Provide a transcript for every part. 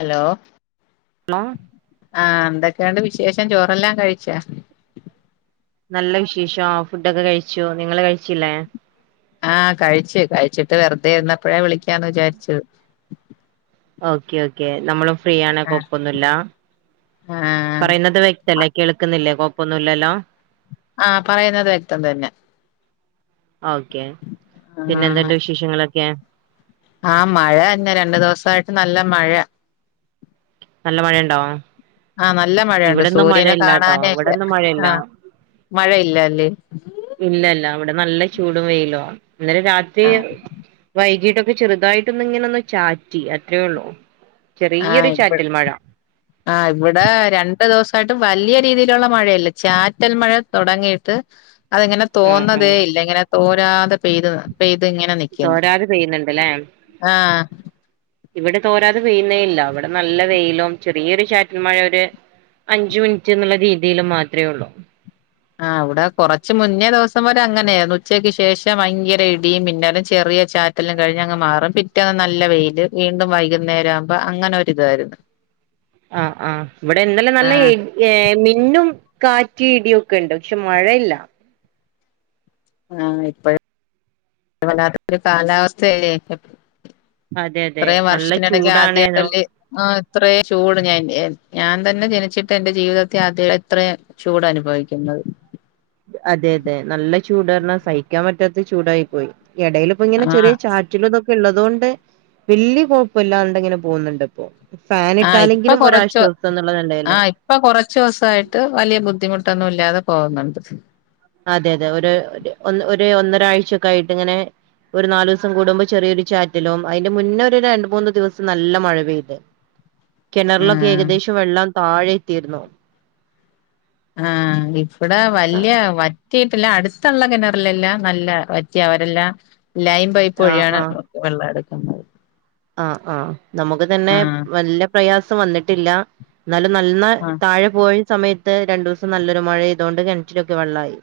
Hello hello ആഹ് എന്തൊക്കെയൊണ്ട് വിശേഷം ചോറെല്ലാം കഴിച്ചാ നല്ല വിശേഷം ഫുഡൊക്കെ കഴിച്ചു നിങ്ങള് കഴിച്ചില്ലേ ആഹ് കഴിച്ചു കഴിച്ചിട്ട് വെറുതെ ഇരുന്നപ്പോഴാ വിളിക്കാന്ന് വിചാരിച്ചത് ഓക്കെ ഓക്കേ നമ്മളും ഫ്രീ ആണ് ആഹ് കൊഴ്പ്പൊന്നുല്ല ആഹ് പറയുന്നത് വ്യ ത്തല്ലേ കേൾക്കുന്നില്ലേ കൊപ്പൊന്നുല്ലല്ലോ ആഹ് പറയുന്നത് വ്യക്തം തന്നാ ഓക്കെ പിന്നെ ആഹ് എന്തുണ്ട് വിശേഷങ്ങളൊക്കെ ആഹ് മഴ തന്നെ രണ്ടു ദിവസായിട്ട് നല്ല മഴ നല്ല മഴണ്ടോ ആഹ് നല്ല മഴയുണ്ട് സൂര്യനെ കാണാനേ ഇല്ല ഇവിടെന്നും മഴയില്ല ആഹ് മഴയില്ലല്ലേ ഇല്ലല്ല അവിടെ നല്ല ചൂടും വെയിലുവാ ഇന്നലെ രാത്രി ആഹ് വൈകിട്ടൊ ക്കെ ചെറുതായിട്ടൊന്നിങ്ങനൊന്ന് ചാറ്റി അത്രേ ഉള്ളു ആഹ് ഇപ്പ ആഹ് ഇവിടെ രണ്ടു ദിവസായിട്ട് വല്ല്യ രീതിയിലുള്ള മഴയല്ല ചാറ്റൽ മഴ തുടങ്ങിയിട്ട് അതിങ്ങനെ ഉം ഉം തോന്നതേ ഇല്ല ഇങ്ങനെ തോരാതെ പെയ്ത പെയ്തിങ്ങനെ നിക്കുന്നു തോരാതെ പെയ്യുന്നുണ്ട്ല്ലേ ആഹ് ഇവിടെ തോരാതെ പെയ്യുന്നേയില്ല അവിടെ നല്ല വെയിലും ചെറിയൊരു ചാറ്റൽ മഴ ഒര് അഞ്ചു മിനിറ്റ്ന്ന്ള്ള രീതിൽ മാത്രേ ഒള്ളു ആഹ് അവിടെ കുറച്ച് മുന്നേ ദിവസം വരെ അങ്ങനെയാരുന്ന് ഉച്ചയ്ക്ക് ശേഷം ഭയങ്കര ഇടിയും മിന്നലും ചെറിയ ചാ റ്റലും കഴിഞ്ഞ് അങ്ങ് മാറും പിറ്റേന്ന് നല്ല വെയില് വീണ്ടും വൈകുന്നേരം ആവുമ്പോ അങ്ങനെ ഒരുരിതായിരുന്നു [inaudible] ആഹ് ആഹ് ഇവിടെ ഇന്നലെ നല്ല ഇ ഏഹ് മിന്നും കാറ്റ് ഇടിയൊക്കെ ഉണ്ട് പക്ഷേ മഴയില്ല ആഹ് ഇപ്പോഴ് വല്ലാത്ത ഒരു കാലാവസ്ഥയല്ലേ അതെ അതെ ഇത്രയും നല്ല വർഷത്തിനിടയ്ക്ക് ചൂടാണേനോ ആദ്യായിട്ടല്ല ആഹ് ഇത്രേം ചൂട് ഞാൻ ഞാൻ തന്നെ ജനിച്ചിട്ട് എന്റെ ജീവിതത്തി ആദ്യായിട്ടാ ഇത്രം ചൂട് അനുഭവിക്കുന്നത് അതെ അതെ നല്ല ചൂടാർഞ്ഞ സഹിക്കാൻ പറ്റാത്ത ചൂടായി പോയി എടയില് ഇപ്പോ ഇങ്ങനെ ചെറിയ ആഹ് ചാറ്റ ചിലതൊക്കെ ഇള്ളതുകൊണ്ട് വല്ല്യ കൊഴ്പ്പല്ലാണ്ട് ഇങ്ങനെ പോന്നുണ്ട് ഇപ്പോ ആഹ് ഫാനിട്ടാലെങ്കിലും ഒരാശ്വാസെന്നുള്ളത് ലേടെലെ ഇപ്പ കൊറച്ചു ദിവസായിട്ട് വലിയ ബുദ്ധിമുട്ടൊന്നും ഇല്ലാതെ പോകുന്നുണ്ട് അതെ അതെ ഒരു ഒ ഒന്നരാഴ്ച കഴിഞ്ഞിട്ട് ഇങ്ങനെ ഒരു നാലു ദിവസം കൂടുമ്പ ചെറിയൊരു ചാറ്റലും അതിന്റെ മുന്നൊരു രണ്ടു മൂന്നു ദിവസം നല്ല മഴ പെയ്ത് [inaudible] കെണറിലൊക്കെ ആഹ് ഏകദേശം വെള്ളം താഴെ എത്തിയിരുന്നു ആഹ് ഇഫടെ വല്യ വൽ കേട്ടില്ല അടുത്തൊള്ള കെണറിലെല്ലാം നല്ല വറ്റിയ അവരെല്ലാം ലൈൻ പൈപ്പ് ആഹ് വഴിയാണ് ആഹ് വെള്ളെടുക്കുന്നതെ ആഹ് ആഹ് നമുക്കു തന്നെ ആഹ് വല്ല പ്രയാസം വന്നിട്ടില്ലാ എന്നാലും നൽന്നേ ആഹ് താഴെ പോയ സമയത്ത് രണ്ടു ദിവസം നല്ലൊരു മഴ ആയതുകൊണ്ട് കിണറ്റിലൊക്കെ വെള്ളായി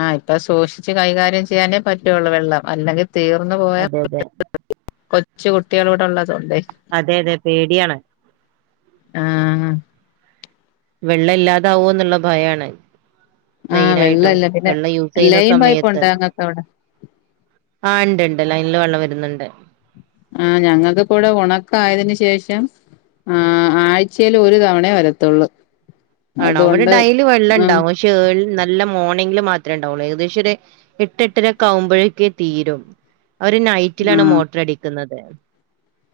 ആഹ് ഇപ്പ സൂക്ഷിച്ച് കൈകാര്യം ചെയ്യാനേ പറ്റുവൊള്ളു വെള്ളം അല്ലെങ്കി തീർന്നു പോയാ അതെ അതെ കൊച്ചു കുട്ടികളൂട് ഒള്ളതൊണ്ടേ അതെ അതെ പേടിയാണ് ആഹ് അഹ് വെള്ള ഇല്ലാതാവൂവോന്നുള്ള ഭയാണ് ആഹ് മെയിനായിട്ടും വെള്ളല്ല പിന്നെ വെള്ളം യൂസു ചെയ്യുന്ന ലൈൻ പൈപ്പ് ഉണ്ട് സമയത്ത് ഞങ്ങൾക്ക് അവിടെ ആഹ് ഉണ്ടിണ്ട് ലൈനില് വെള്ളം വരുന്നുണ്ട് ആഹ് ഞങ്ങൾക്കിപ്പ ഇവിടെ ഉണക്കായതിന് ശേഷം ആഹ് ആഴ്ചയിലൊരു തവണയേ വരത്തൊള്ളൂ ആണോ ഇവിടെ ഡയ്ലി വെള്ളം ആഹ് ഇണ്ടാവും പക്ഷേ ഏൾ നല്ല മോർണിംഗില് മാത്രേ ഉണ്ടാവുള്ളൂ ഏകദേശൊരേ എട്ടെട്ടരൊക്കാവുമ്പോഴേക്കേ തീരും അവര് നൈറ്റിലാണ് ആഹ് മോട്ടറടിക്കുന്നത്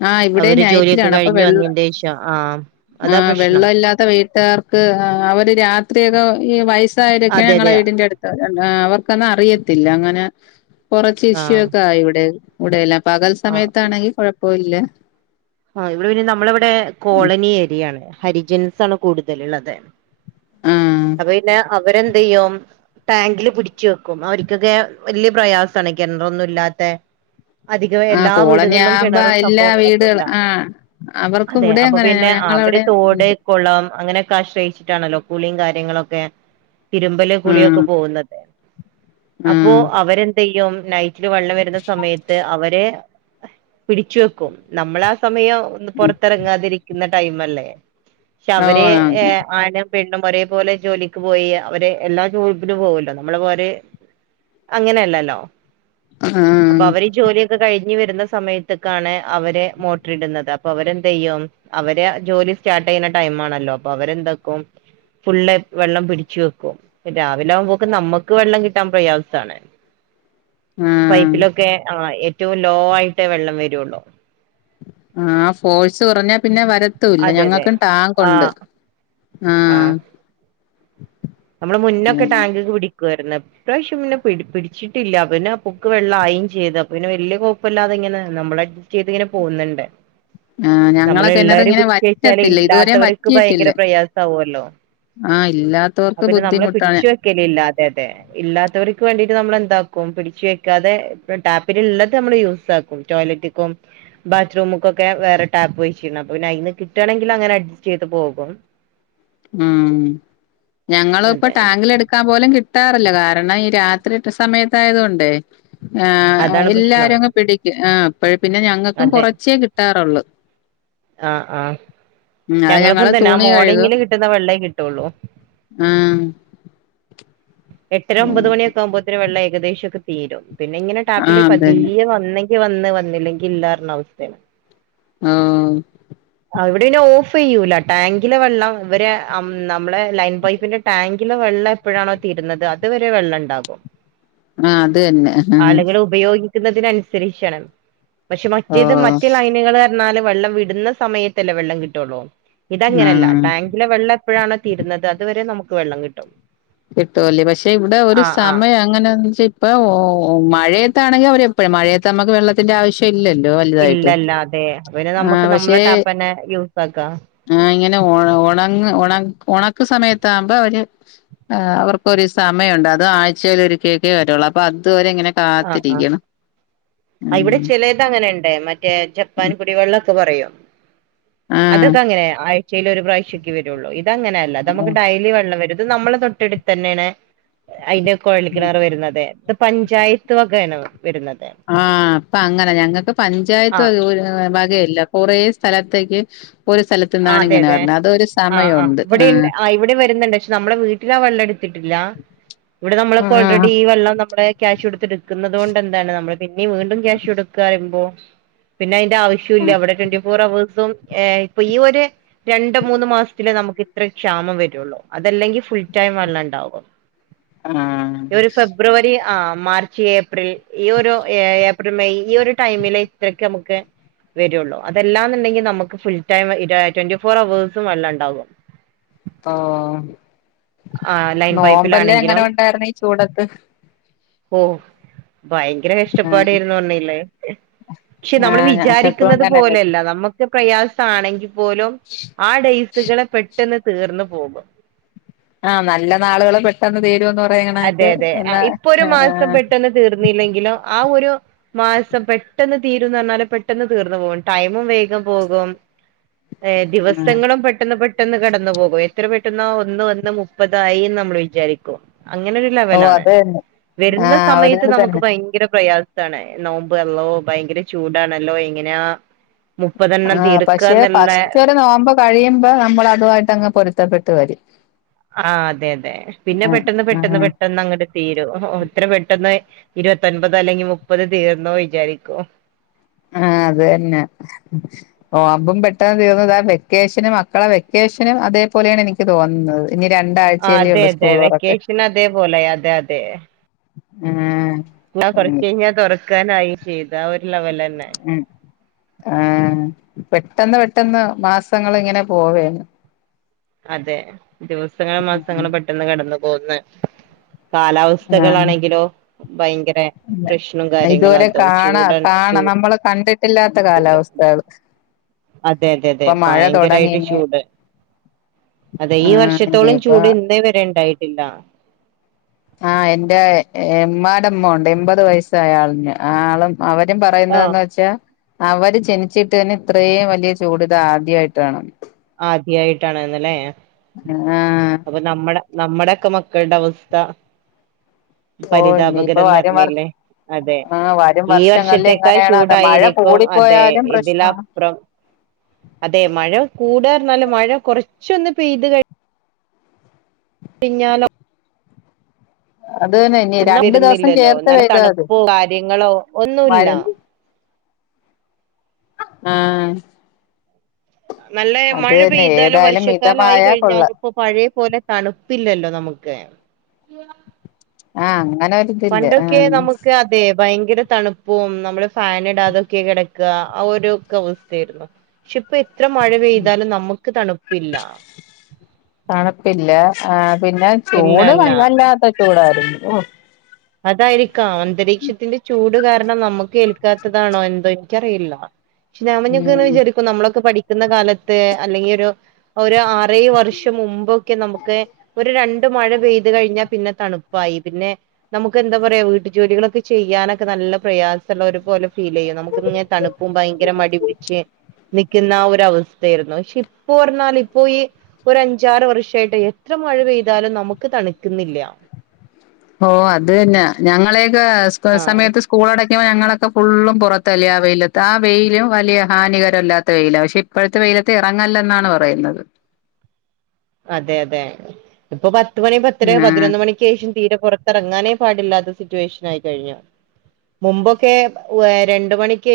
ആഹ് ഇവിടെ അവര് ജോലിയൊക്കെ നൈറ്റിലാണ് അപ്പൊ കഴിഞ്ഞു വെള്ളം വന്നേന്റെഷം ആഹ് അതാ പ്രശ്നം ഇത്ത വീട്ടുകാർക്ക് അഹ് അവര് രാത്രിയൊക്കെ ഈഹ് വയസ്സായോരൊക്കെ അതെ ഞങ്ങടെ അതെ വീടിന്റെടുത്ത് അഹ് അവർക്കൊന്നും അറിയത്തില്ല അങ്ങനെ ആ കൊറച്ചിഷ്യൂ ഒക്കെ ആയി ഇവിടെ ഇവിടെയെല്ലാം പകൽ ആ സമയത്താണെങ്കി കൊഴപ്പമില്ല ആഹ് ഇവിടെ പിന്നെ നമ്മളിവിടെ കോളനി ഏരിയാണ് ഹരിജൻസാണ് കൂടുതലുള്ളത് ആഹ് അപ്പ പിന്നെ അവരെന്തെയ്യും ടാങ്കില് പിടിച്ചു വെക്കും അവരൊക്കൊക്കെ വല്യ പ്രയാസാണ് കിണറൊന്നും ഇല്ലാത്തേ അധികം ആ എല്ലാ കോളനി വീടുകളിലും ആവുമ്പോ കിണറും എല്ലാ സംഭവങ്ങളൊന്നും വീടുകൾ ഇല്ല ആ അവർക്ക് അതെ ഇവിടെ അപ്പ അങ്ങനെ പിന്നെ അവര് ഞങ്ങളവിടെ തോട് ഉണ്ട് കുളം അങ്ങനൊക്കെ ആശ്രയിച്ചിട്ടാണല്ലോ കുളിയും കാര്യങ്ങളൊക്കെ തിരുമ്പല് ആഹ് കുളിയൊക്കെ പോവുന്നത് അപ്പോ ആഹ് അവരെന്തെയ്യും നൈറ്റി റഇത് വെള്ളം വരുന്ന സമയത്ത് അവരെ പിടിച്ചു വെക്കും നമ്മള സമയം ഒന്ന് പുറത്തിറങ്ങാതിരിക്കുന്ന ടൈമല്ലേ പക്ഷേ ഓ അവരെ ആഹ് ഏഹ് ആനം പെണ്ണും ഒരേ പോലെ ജോലിയ്ക്കു പോയി അവരെ എല്ലാ ജോലിപ്പിലും പോവല്ലോ നമ്മള് പോരേ അങ്ങനെയല്ലല്ലോ അപ്പ അവരീ ജോലിയൊക്കെ കഴിഞ്ഞ് ഇഞ്ഞി വരുന്ന സമയത്തേക്കാണ് അവര് മോട്ടർ ഇടുന്നത് അപ്പ അവരെന്ത ചെയ്യും അവര് ജോലി സ്റ്റാർട്ട് ചെയ്യുന്ന ടൈം ആണല്ലോ അപ്പ അവരെന്താക്കും ഫുള്ള് വെള്ളം പിടിച്ച് വെക്കും രാവിലെ ആവുമ്പോക്ക് നമ്മക്ക് വെള്ളം കിട്ടാൻ പ്രയാസാണ് [inaudible] ആഹ് പൈപ്പിലൊക്കെ ആഹ് ഏറ്റവും ലോ ആയിട്ടേ വെള്ളം വരവൊള്ളൂ ആഹ് ഫോഴ്സു കുറഞ്ഞാ പിന്നെ വരത്തു ഇല്ല അതെ അതെ ഞങ്ങക്കും ടാങ്കുണ്ട് ആഹ് ആഹ് നമ്മള് മുന്നൊക്കെ ടാങ്കോക്ക് പിടിക്കുവാരുന്നു ഇപ്രാവശ്യം പിന്നെ പിടിപ്പ് പിടിച്ചിട്ടില്ല പിന്നെ പൊക്ക് വെള്ളം ആയേം ചെയ്ത പിന്നെ വല്യ കുയപ്പമില്ലാതിങ്ങനെ നമ്മളെ ചെയ്തിങ്ങനെ പോവ്ന്നണ്ട് ആഹ് ഞങ്ങളെ നമ്മളെല്ലാരും കിണറിങ്ങനെ പിടിച്ചു കഴിഞ്ഞാലെ വറ്റത്തില്ല ഇതുവരെ ഇല്ലാത്തവർക്ക് വറ്റിയിട്ടില്ല ഭയങ്കര പ്രയാസാവൂല്ലോ ആഹ് ഇല്ലാത്തവർക്ക് ബുദ്ധിമുട്ടാണ് ക്കിലില്ലാത്തേതേ ഇല്ലാത്തവർക്ക് വേണ്ടിട്ട് നമ്മളെന്താക്കും പിടിച്ചു വെക്കാതെ ടാപ്പിലുള്ളത് നമ്മള് യൂസ് ആക്ക്‌ ടോയ്ലറ്റ്ക്കും ബാത്റൂമ്ക്കൊക്കെ വേറെ ടാപ്പ് വെച്ചിരുന്നു അപ്പ പിന്ന അയിന്ന് കിട്ടാണെങ്കിൽ അങ്ങനെ അഡ്ജസ്റ്റ് ചെയ്ത് പോകും. ഉം ഞങ്ങളിപ്പ അതെ ടാങ്കിൽ എടുക്കാൻ പോലും കിട്ട് ട്ടാറില്ല കാരണം ഈ രാത്രി സമയത്തായതു കൊണ്ടേ ഏഹ് അതാണ് പ്രശ്നം എല്ലാരും അങ്ങ് പിടി ആഹ് അപ്പഴ് പിന്നെ ഞങ്ങൾക്കും അതെ കുറച്ചേ കിട്ടാറുള്ളൂ. ആഹ് ആഹ് ഉം അത് ഞങ്ങള് ഞങ്ങളിപ്പംന്തന്നെ ആ തുണി മോർണിങ്ങില് കിട്ടുന്ന വെള്ളേ കിട്ടുള്ളൂ ഉം എട്ടര ഒമ്പത് മണിയൊെക്കെ ആവുമ്പോത്തിന് വെള്ളം ഏകദേശൊക്കെ തീരും പിന്നെ ഇങ്ങനെ ടാപ്പില് ആഹ് അതന്നെ പതിയെങ്ങ് വന്നെ ന്നങ്ങി വന്ന് വന്നില്ലെങ്കിൽ ഇല്ലാർഞ്ഞ അവസ്ഥയാണ് ഓഹ് അവിടെനെ ഓഫ് ചെയ്യൂല്ലാ ടാങ്കിലെ വെള്ളം ഇവര് നമ്മളെ ലൈൻ പൈപ്പിന്റെ ടാങ്കിലെ വെള്ളം എപ്പോഴാണോ തീരുന്നത് അതുവരെ വെള്ളം ഉണ്ടാകും ആഹ് അത് തന്നെ അ ആളുകൾ ഉപയോഗിക്കുന്നതിനനുസരിച്ചാണ് പക്ഷെ മറ്റേത് ഓഹ് മറ്റേ ലൈനുകൾ ന്നാല് വെള്ളം വിടുന്ന സമയത്തല്ലേ വെള്ളം കിട്ടുള്ളൂ ഇതങ്ങനല്ലാ ആഹ് ടാങ്ക് ങ്കിലെ വെള്ളം എപ്പോഴാണോ തീരുന്നത് അതുവരെ നമുക്ക് വെള്ളം കിട്ടും. കിട്ടുവല്ലേ പക്ഷെ ഇവിടെ ഒരു ആഹ് ആഹ് സമയം അങ്ങനെ വച്ച് ഇപ്പൊ ഓ മഴയത്താണെങ്കിൽ അവരെപ്പോഴും മഴയത്ത് നമുക്ക് വെള്ള ത്തിന്റെ ആവശ്യല്ലല്ലോ അൽ ഇല്ലല്ല അതെ അപ്പോ പിന്നെ നമുക്ക് നമ്മളെ ടാപ്പ്ന്നെ യൂസ് ആക്കാ ആഹ് ഇങ്ങനെ ഉണ ഉണങ്ങ് ഉണക്ക് സമയത്താവുമ്പോ അവര് ആഹ് അവർക്കൊരു സമയം ഉണ്ട്. അത് ആഴ്ചേൽ ഒരിക്കെ ഒക്കേ വരുള്ളൂ അപ്പൊ അതുവരെ ഇങ്ങനെ ആഹ് ആഹ് കാത്തിരിക്കണം ആഹ് ഇവിടെ ഉം ചിലേ ത് അങ്ങനെണ്ടേ മറ്റേ ജപ്പാൻ കുടിവെള്ളംഒക്കെ പറയും ആ അതൊക്കെ അങ്ങനെ ആഴ്ചയിൽ ഒരു പ്രാവശ്യൊക്കെ വരുള്ളൂ ഇതങ്ങനെയല്ല ത് നമുക്ക് ഡെയ്ലി വെള്ളം വരും ഇത് നമ്മളെ തൊട്ട് ടുത്ത് തന്നേണ് അതിന്റെ കുഴൽക്കിണർ വരുന്നത് ഇത് പഞ്ചായത്ത് ത്ത് [unintelligible] വരുന്നുന്നത് ആഹ് അപ്പ അങ്ങനെ ഞങ്ങക്ക് പഞ്ചായത്ത് ആഹ് വകയല്ല കുറേ സ്ഥലത്തേക്ക് ഇപ്പൊ ഒരു ആ സ്ഥലത്ത്ന്നാണ് അതെ ഇങ്ങനെ അതെ പറഞ്ഞേ അത് ആഹ് ആഹ് ഇവിടെണ്ട് ആ ഇവിടേം വരുന്നുണ്ട് പക്ഷെ നമ്മള വീട്ടിലാ വെള്ളം എടുത്തിട്ടില്ല. ഇവിടെ ആ നമ്മളൊക്ക ഓൾറെഡി ഈ വെള്ളം നമ്മുടെ ക്യാഷ് കൊടുത്ത് എടുക്കുന്നുത് കൊണ്ട് എന്താണ് നമ്മള് പിന്നീം വീണ്ടും ക്യാഷ് കൊടുക്കാ റീമ്പോ പിന്നെ അയിന്റെ ആവശ്യോം ആ ഇല്ല ഇവിടെ ട്വന്റി ഫോർ ഹവേഴ്സും ഏഹ് ഇപ്പൊ ഈ ഒരു രണ്ട് മൂന്ന് മാസത്തിലേ നമുക്ക് ഇത്ര ക്ഷാമം വരുള്ളൂ അതല്ലെങ്കിൽ ഫുൾ ടൈം വള്ളം ണ്ടാാവും ആഹ് ഒരു ഫെബ്രുവരി ആഹ് മാർച്ച് ഏപ്രിൽ ഈ ഒരു എ ഐ ബടെ മേയ് ഈ ഒരു ടൈമിലേ ഇത്രക്ക് നമുക്ക് വരുള്ളൂ അതെല്ലാന്നുണ്ടെങ്കി നമുക്ക് ഫുൾ ടൈം ഇടാ ട്വന്റി ഫോർ ഹവേഴ്സും വെള്ളണ്ടാവും ഓഹ് ആ ലൈൻ നോമ്പല്ലാം എങ്ങനെ പൈപ്പിലാണെങ്കിലും ഉണ്ടായിരുന്നു ഈ ചൂടത്ത് ഓ ഭയങ്കര ആഹ് കഷ്ടപ്പാടര്ന്നു റഞ്ഞില്ലേ പക്ഷെ നമ്മള് ആഹ് ഞങ്ങക്കും വിചാരിക്കുന്നത് അങ്ങനെന്നെ പോലെയല്ല നമ്മക്ക്. പ്രയാസ ആണെങ്കിൽ പോലും ആ ഡേയ്സുകള് പെട്ടെന്ന് തീർന്നു പോകും. ആഹ് നല്ല നാളാള് പെട്ടെന്ന് തീരോന്ന് പറഞ്ഞ അതെ അതെ ആഹ് ഇപ്പൊ ഒരു മാസം പെട്ടെന്ന് തീർന്നില്ലെങ്കിലോ ആ ഒരു മാസം പെട്ടെന്ന് തീരോന്ന് പറഞ്ഞാല് പെട്ടെന്ന് തീർന്ന് പോകും ടൈമും വേഗം പോകും. ഏഹ് ആഹ് ദിവസങ്ങളും പെട്ടെന്ന് പെ ട്ടെന്ന് കടന്നു പോകും എത്ര പെട്ടെന്നോ ഒന്ന് വന്ന് മുപ്പതായിന്ന് നമ്മൾ വിചാരിക്കും. അങ്ങനൊരു ഓ ലെവലാണ് അത് തന്നെ വരുന്ന ആഹ് സമയത്ത് ഒരിതിൽ നമുക്ക് തന്നെ ഭയങ്കര പ്രയാ സാണ് നോമ്പ് അള്ളോ ഭയങ്കര ചൂടാണല്ലോ എങ്ങനെയാ മുപ്പതെണ്ണം ആഹ് പക്ഷേ തീർക്കാന്നുള്ള ഫസ്റ്റ് ഒര് നോമ്പ് കഴിയുമ്പോ നമ്മൾ അതുവായിട്ടങ്ങ് പൊരുത്തപ്പെട്ട് വരും. ആഹ് അതെ തെ.. പിന്നെ ആഹ് പെട്ടെന്ന് പെട്ടെന്ന് ആഹ് പെട്ടെന്നങ്ങണ്ട്. തീരും ഇ. ത്ര പെട്ടെന്ന് ഇരുപത്തെൻപത് അല്ലെങ്കിൽ മുപ്പത് തീർന്നോ വിചാരിക്കും. ആഹ് അതെന്നെ. നോമ്പുംപെട്ടെന്ന് തീർന്ന്താ വെക്കേഷനും, മക്കളെ വെക്കേഷനും, അതേപോലെയാണ്. എനിക്ക് തോന്നുന്നത്. ഇനി ആഹ് അതെ രണ്ടാഴ്ചയല്ലേള്ളൂ അതെ സ്കൂൾ തെറക്ക്. വെക്കേഷൻ അതേപോലെ അതെ ഏം ആ കൊർച്ചെയ്ഞ്ഞാൽ തെറക്കാനായിം ചെയ്ത്. ആ ഒരു ലെവലെന്നെ. അതെ. ആപെട്ടെന്ന് പെട്ടെന്ന് മാസങ്ങള്ങ്ങനെ പോവെ. അതെ ദിവസങ്ങളും, മാസങ്ങളും, പെട്ടെന്ന് കടന്നു പോകുന്നെ. ആഹ് കാലാവസ്ഥകളാണെങ്കിലോ, ഭയങ്കര. പ്രശ്നം കാര്യങ്ങളും ഇതുവരെ അതും കാണാ, ചൂടാണ് കാണ, ചൂ നമ്മള് കണ്ടിട്ടില്ലാത്ത. കാലാവസ്ഥകള്. അതെ, അതെ, തെ ഇപ്പൊ മഴ ഭയങ്കരായിട്ട് തൊടങ്ങിനി ചൂട്. അതെ ഈ ആഹ് വർഷത്തോളം ഇനിയിപ്പ ചൂട് ഇന്നേ വരെ ണ്ടായിട്ടില്ല. ആഹ്, എന്റെ ഇമ്മാടെ മ്മണ്ട് എൺപത് വയസ്സായ ആളുണ്ട്. ആ ആളും. അവരും, ആഹ് പറയുന്നതെന്ന് വെച്ചാ. അവര് ജനിച്ചിട്ട് തന്നെ ഇത്രയും വലൃ ചൂട് ഇത് ആദ്യയിട്ടാണ്. ആദ്യായിട്ടാണ്ന്ന് ല്ലേ.. ആഹ് പ്പൊ നമ്മടെ, നമ്മടെയൊക്കെ മക്കൾടെ അവസ്ഥ. ഓഹ് ഇനിയിപ്പ പരിതാപകരം വരും വർ ന്നർഞ്ഞില്ലേ. അതെ, ആഹ് വരും ഈ വർഷങ്ങളില് വർഷത്തേക്കായ് എങ്ങനെയാണോ അത് മഴ ചൂടായിരിക്കും. അതെ, കൂടിപ്പോയാലും പ്രശ്നാണ് ഇതിലപ്രം. അതെ മഴ കൂടാർഞാല് മഴ കെറച്ചൊന്ന് പെയ്ത് കഴി പിഞ്ഞാലോ. അത് ന്നെ എനി എന്നാ വരുന്നില്ലല്ലോ ന്നല്ല തണുപ്പും കാര്യങ്ങളും ഒന്നുല്ല. മതി ആഹ്. നല്ല മഴ തന്നെ പെയ്താലും ഏതായാലും വർഷക്കാലയി മിതമായ കഴിഞ്ഞാല്. കൊള്ളാം പപ്പൊ പഴെ പോലെ തണുപ്പില്ലല്ലോ നമുക്ക്. ആഹ് അങ്ങനൊര് പണ്ടൊക്കെ നമുക്ക് അ തെ ഭയങ്കര തണുപ്പും നമ്മള് ഫാന് ടാതൊക്കെ കിടക്കാ, ആ ഒരുക്കെ അവസ്ഥേര്ന്നു. ക്ഷെ പ്പിത്ര മഴ പെയ്താലും നമ്മുക്ക് തണുപ്പില്ല. തണുപ്പില്ല ആഹ് പിന്നെ ഇല്ല ചൂട് ഇല്ല വല്ലാത്ത ചൂടായിരുന്നു ഓഹ് അതായിരിക്കാം, അന്തരീക്ഷത്തിന്റെ ചൂട് കാരണം. ന്നമ്മക്ക് ഏൽക്കാത്തതാണോ, എന്തോ, എൻക്കറിയില്ല. ക്ഷ ഞാമഞെക്കെ ഉം വിചാരിക്കും നമ്മളൊക്കെ പഠിക്കുന്ന കാലത്ത് അല്ലെങ്കിലെരു ഒരാ ആറെഴ് വർഷം മുമ്പ് ക്കെ നമുക്ക് ഒരു രണ്ട് മഴ പെയ്ത് കഴിഞ്ഞാ, പിന്നെ തണുപ്പായി പിന്നെ നമുക്കെന്താ പറയാ വീട്ടുജോലികളൊക്കെ ചെയ്യാനൊക്കെ നല്ല പ്രയാസള്ളെ ഒര് പോലെ ഫീലെയ്യും നമുക്ക് ഇങ്ങെനെ തണുപ് ബ് ഭയങ്കര മടിപിടിച്ച് നിക്ക്ന്നാ ഒര വസ്ഥയായിരുന്നു ക്ഷെ ഇപ്പേർഞ്ഞാൽ ഇപ്പോ ഈ ഒരഞ്ചാറ് വർഷായിട്ട്, എത്ര മഴ പെയ്താലും നമുക്ക് തണുക്കുന്നില്ല. ഓ അത് തന്നാ ഞങ്ങളെയെക്കാ സ്കൂൾ ആഹ് സമയത്ത് സ്കൂൾ അടയ്ക്കുമ്പോൾ ഞങ്ങളൊക്കെ ഫുള്ളും പുറത്തല്ലേ ആ വെയിലത്ത് ആ വെയിലും വലിയ ഹാനികരല്ലാത്ത വെയിലാ ക്ഷെപ് ഇപ്പഴത്തെ വെയിലത്ത് ഇറങ്ങല്ലെന്നാണ് പറയുന്നത്. അതെ അതെ ഇപ്പൊ പത്ത് മണി പത്തെര ആഹ് പതിനൊന്ന്മണി ക്കെഷം തീരെ പുറത്തെറങ്ങാനേ പാടില്ലാത്ത സിറ്റുവേഷൻ ആയി കഴിഞ്ഞു. മുമ്പൊക്കെ ഉ വെ രണ്ട് മണിക്ക്